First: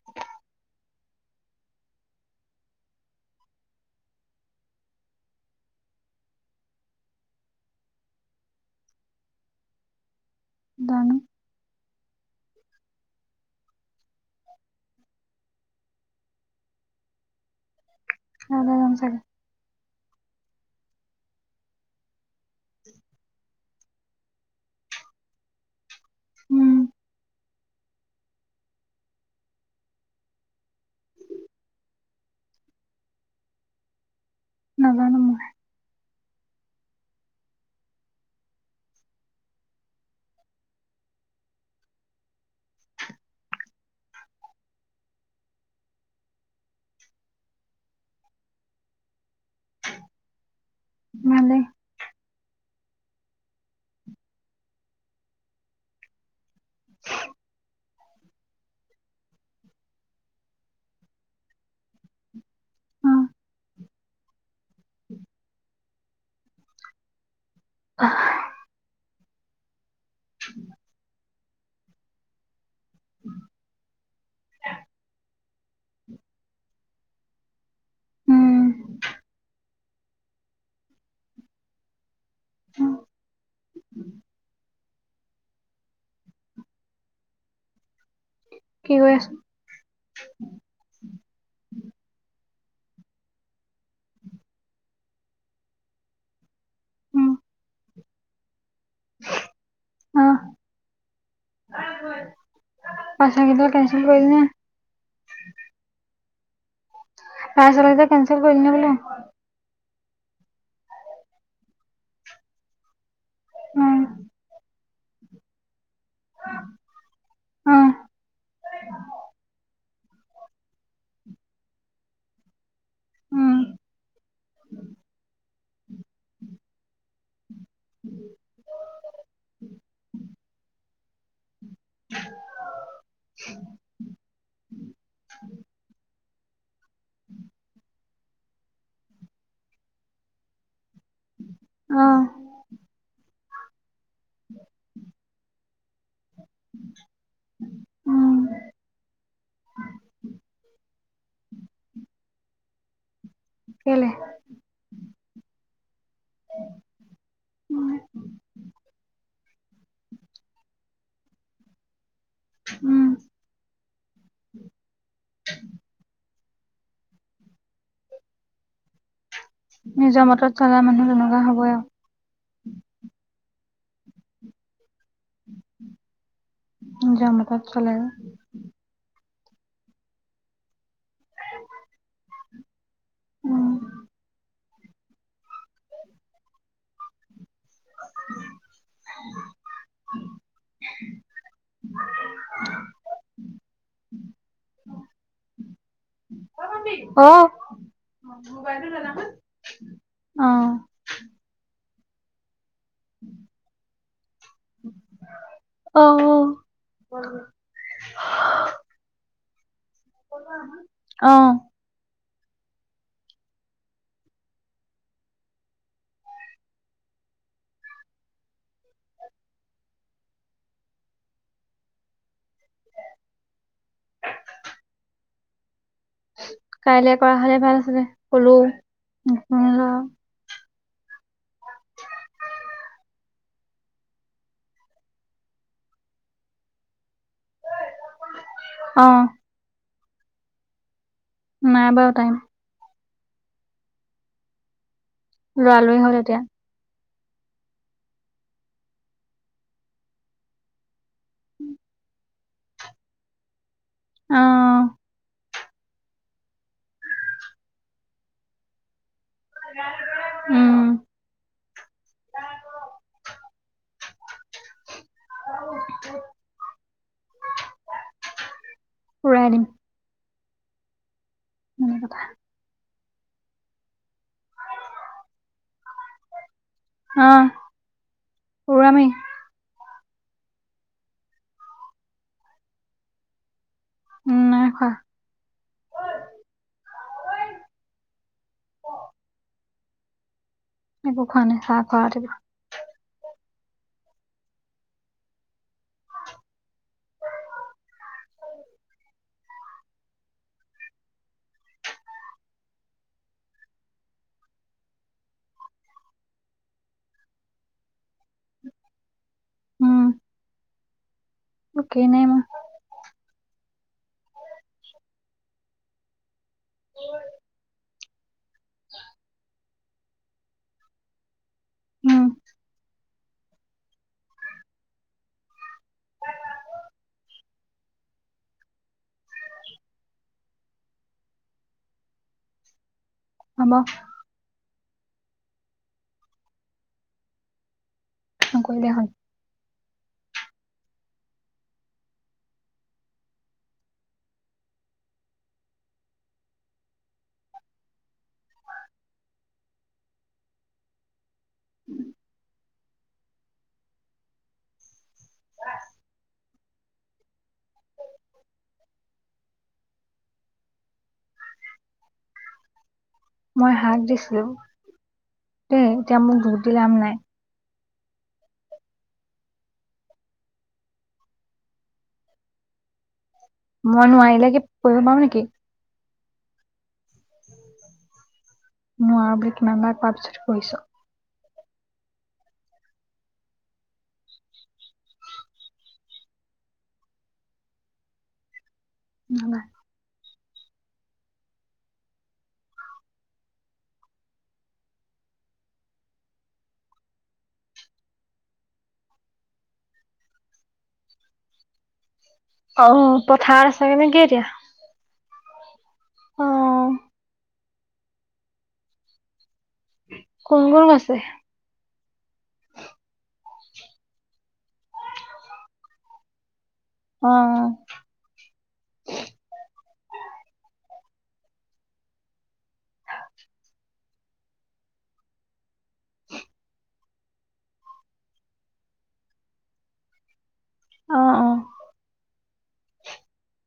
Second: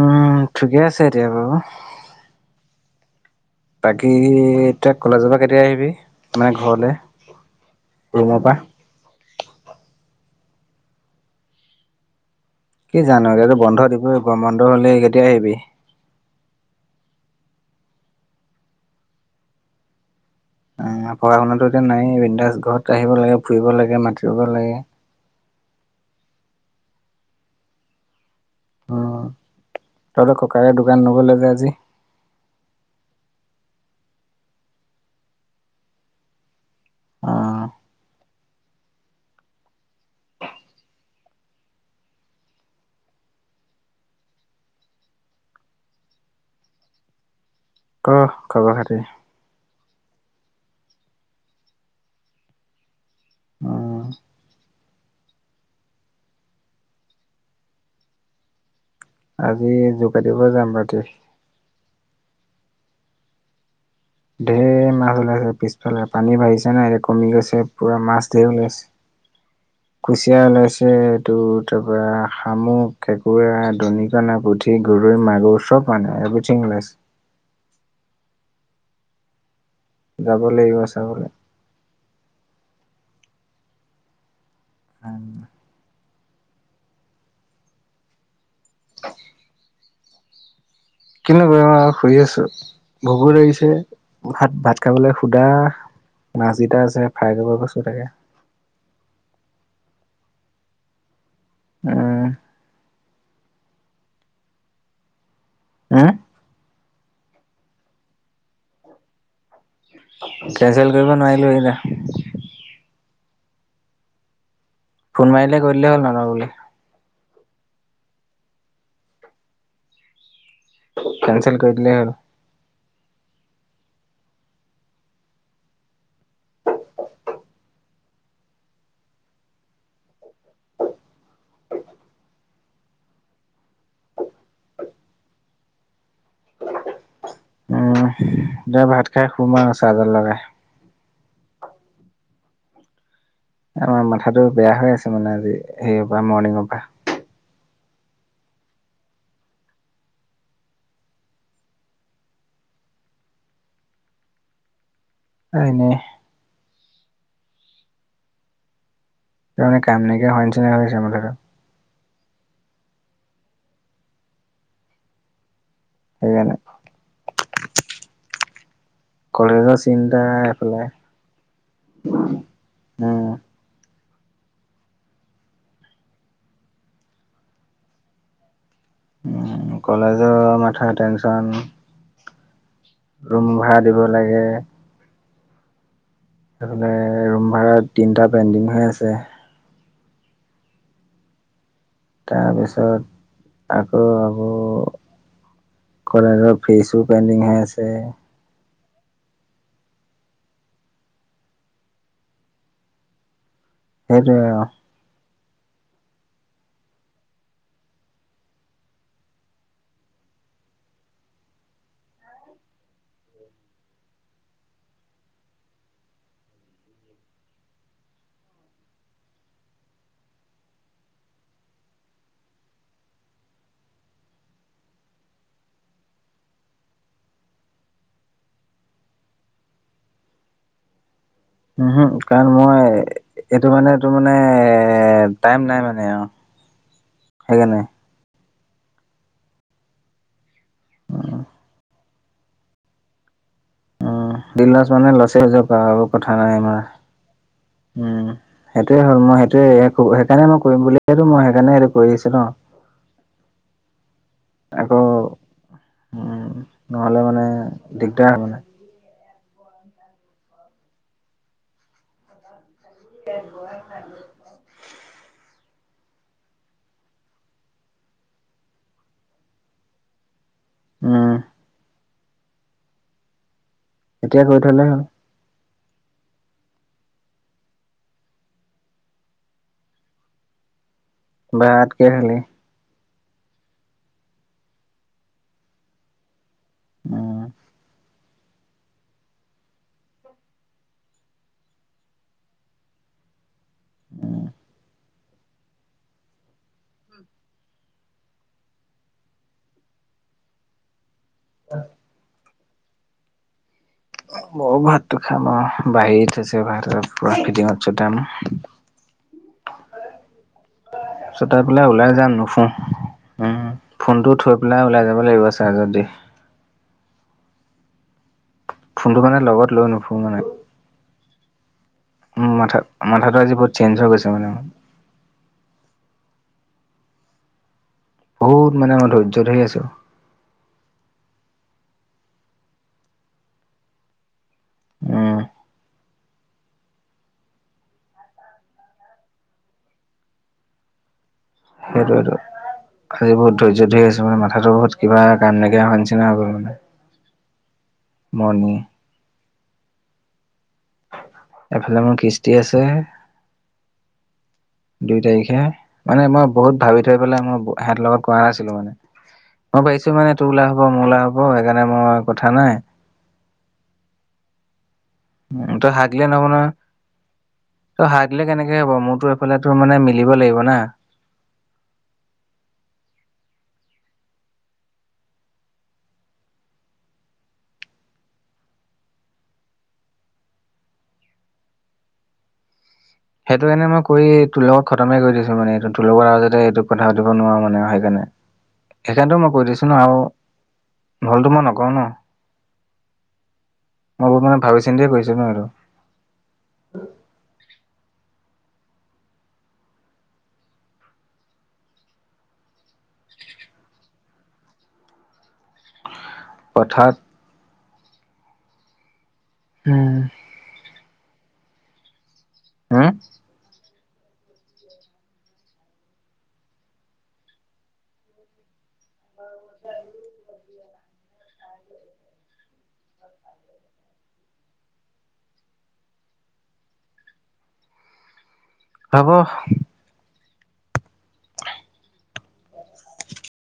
উম ঠিকে আছে এতিয়া বাৰু। বাকী এতিয়া কলেজৰ পৰা কেতিয়া আহিবি মানে ঘৰলে ৰুমৰ পা? জানো? কি জানো এতিয়া ত বন্ধ দিবই গৰম বন্ধ হলে কেতিয়া আহিবি? [unintelligible] চাগে। অ পঢ়া শুনাটো এতিয়া নাই, বিন্দাস ঘৰত আহিব লাগে, ফুৰিব লাগে, মাতিব লাগে। উম। অঁ তহঁতৰ ককাইৰে দোকান নগ'লে যে আজি? নাজানো মই। অঁ। ক খবৰ খাতি? ভালে। উম। [unintelligible] আজি যোগা দিব যাম ৰাতি। অ ধেৰ মাছ ওলাইছে পিছফালে, পানী বাঢ়িছে নহয় এতিয়া কমি গৈছে পোৰা মাছ ধেৰ ওলাইছে। [inaudible] কুচিয়া ওলাইছে এইটো তাৰপৰা শামুক, কেঁকুৰা, দনিকণা, পুঠ ঠি, গৰৈ, মাগুৰ চব মানে এভ্ৰীঠিং ওলাইছে। উম যাব লাগিব চাবলে। উম। উম। কি কৰি আছ কিনো কৰিম আৰু শুই আছো। ভোগো লাগিছে, ভাত ভাত খাবলে শুদা। মাছকেইটা আছে ফ্ৰাই কৰিব কৈছোঁ তাকে। অঁহ। উম। পাৰ্চেল কেইটা কেঞ্চেল কৰিলি নে? উম? পাৰ্চেল কেইটা কেঞ্চেল কৰিলি নে বোলো। কেঞ্চেল কৰিব নোৱাৰিলো সেইকেইটা। উম। ফোন মাৰিলে কৈ দিলে হ'ল নলওঁ বুলি। উম। কেঞ্চেল কৰি দিলে হল। উম। [inaudible] [inaudible] [inaudible] উম এতিয়া ভাত খায় শুম আৰু চাৰ্জত লগাই। অঁ। আমাৰ মাথাটো বেয়া হৈ আছে মানে আজি, সেইয় পৰা মৰ্ণিঙৰ পৰা। উম। কেলে? এনেই। উম। মানে কাম নাইকিয়া হোৱা নিচিনা হৈ গৈছে মাথাটো। উম সেইকাৰনে। কলেজৰ চিন্তা নিজৰ মতত চলা এফালে, মানুহ তেনেকুৱা হ'বই আৰু উম। যাম এপাক [unintelligible] উম কলেজৰ মাথা টেনশ্যন ৰুম উম ভাড়া দিব লাগে। এইফালে ৰুম ভাড়া তিনটা পেণ্ডিং হৈ আছে। [unintelligible] তাৰপিছত, আকৌ আকৌ কলেজৰ ফিচো অ পেণ্ডিং হৈ আছে। [unintelligible] অ', ওম সেইটোৱে আও। অ', অ', কাইলে কৰা হ'লে ভাল আছিলে, ক'লো [unintelligible] উম হু, কাৰণ মই এইটো মানে এইটো মানে এ টাইম নাই মানে আও, সেইকাৰণে। অ', নাই বাৰু টাইম। উম, দিন বাৰ চোৱা নাই লছেই হৈ যাওঁক লৰালৰি বাৰু হ'ল এতিয়া কথা নাই ইমান উম, সেইটোৱে হ'ল মই সেইটোৱে [unintelligible] সেইকাৰণে মই কৰিম বুলিয়েটো মই সেইকাৰণে সেইটো কৰি আছো ন। অ আকৌ, উম, নহ'লে মানে দিগদাৰ হ'ব না। উম। [unintelligible] [unintelligible] উৰাই দিম। উম। [unintelligible] এতিয়া কৰি থ'লে হ'ল। অ, উৰামেই। ভাত কিহে খালি? উ নাই খোৱা। অ', একো খোৱা নাই চাহ খোৱা ৰাতিপুৱা। উম। [unintelligible] মও ভাতটো খাম আও বাহি থৈছে ভাত [unintelligible] উম। ছোতাই পেলাই কি ওলাই নাই যাম মই নুশু। উম, ফোনটো থৈ পেলাই ওলাই যাব লাগিব চাজৰ্ত দি। [unintelligible] ফোনটো মানে লগত লৈ নুফুৰোঁ মানে। উম মাথা মাথাটো আজি বহুত চেঞ্জ হৈ গৈছে মানে মো [unintelligible] বহুত মানে মই ধৈৰ্য ধৰি আছোঁ। হ'ব। উম। নকৰিলেই হ'ল। সেটোৱেটো। আজি বহুত ধৈৰ্য ধৰি আছোঁ মানে মাথাটো বহুত কিবা কাম নাইকিয়া হোৱা নিচিনা হৈ গ'ল মানে। [unintelligible] এফালে মোৰ কিস্তি আছে দুই তাৰিখে, মানে মই বহুত ভাবি থৈ পেলাই মোৰ সেহঁতৰ লগত কৰা নাছিলো মানে। মই পাৰিছো মানে তোৰ লাভ হ'ব, মোৰ লাভ হ'ব, সেইকাৰণে মই কথা নাই মই হাক দিছিলো, দেই তই হাক এতিয়া দিলে মোক নহ'ব দোষ নহয় দি লাপ নাই। তই হাক দিলে কেনেকে হ'ব মোৰতো এইফালেত তোৰ মানে মিলিব লাগিব না। মই নোৱাৰিলে কি পঢ়িব পাৰোঁ নেকি? [inaudible] নোৱাৰো বুলি কিমানবাৰ কোৱাৰ পাছতো কৰিছো। সেইটো এনে মই কৰি তোৰ লগত খতমেই কৰি দিছো মানে এইটো তোৰ লগত আৰু যাতে এইটো কথা সুধিব নোৱাৰো মানে সেইকাৰণে। [inaudible] সেইকাৰণেতো মই কৈ দিছোঁ ন, আৰু ভুলটো মই নকৰোঁ ন। মই বহুত মানে ভাবি-চিন্তিয়ে কৈছো ন এইটো। অ মোৰ পথাৰ আছে নেকি এতিয়া? অ। [inaudible] উম কোন-কোন আছে? হুম? অহ। [inaudible] [inaudible] [inaudible] হ'ব। অ-অ।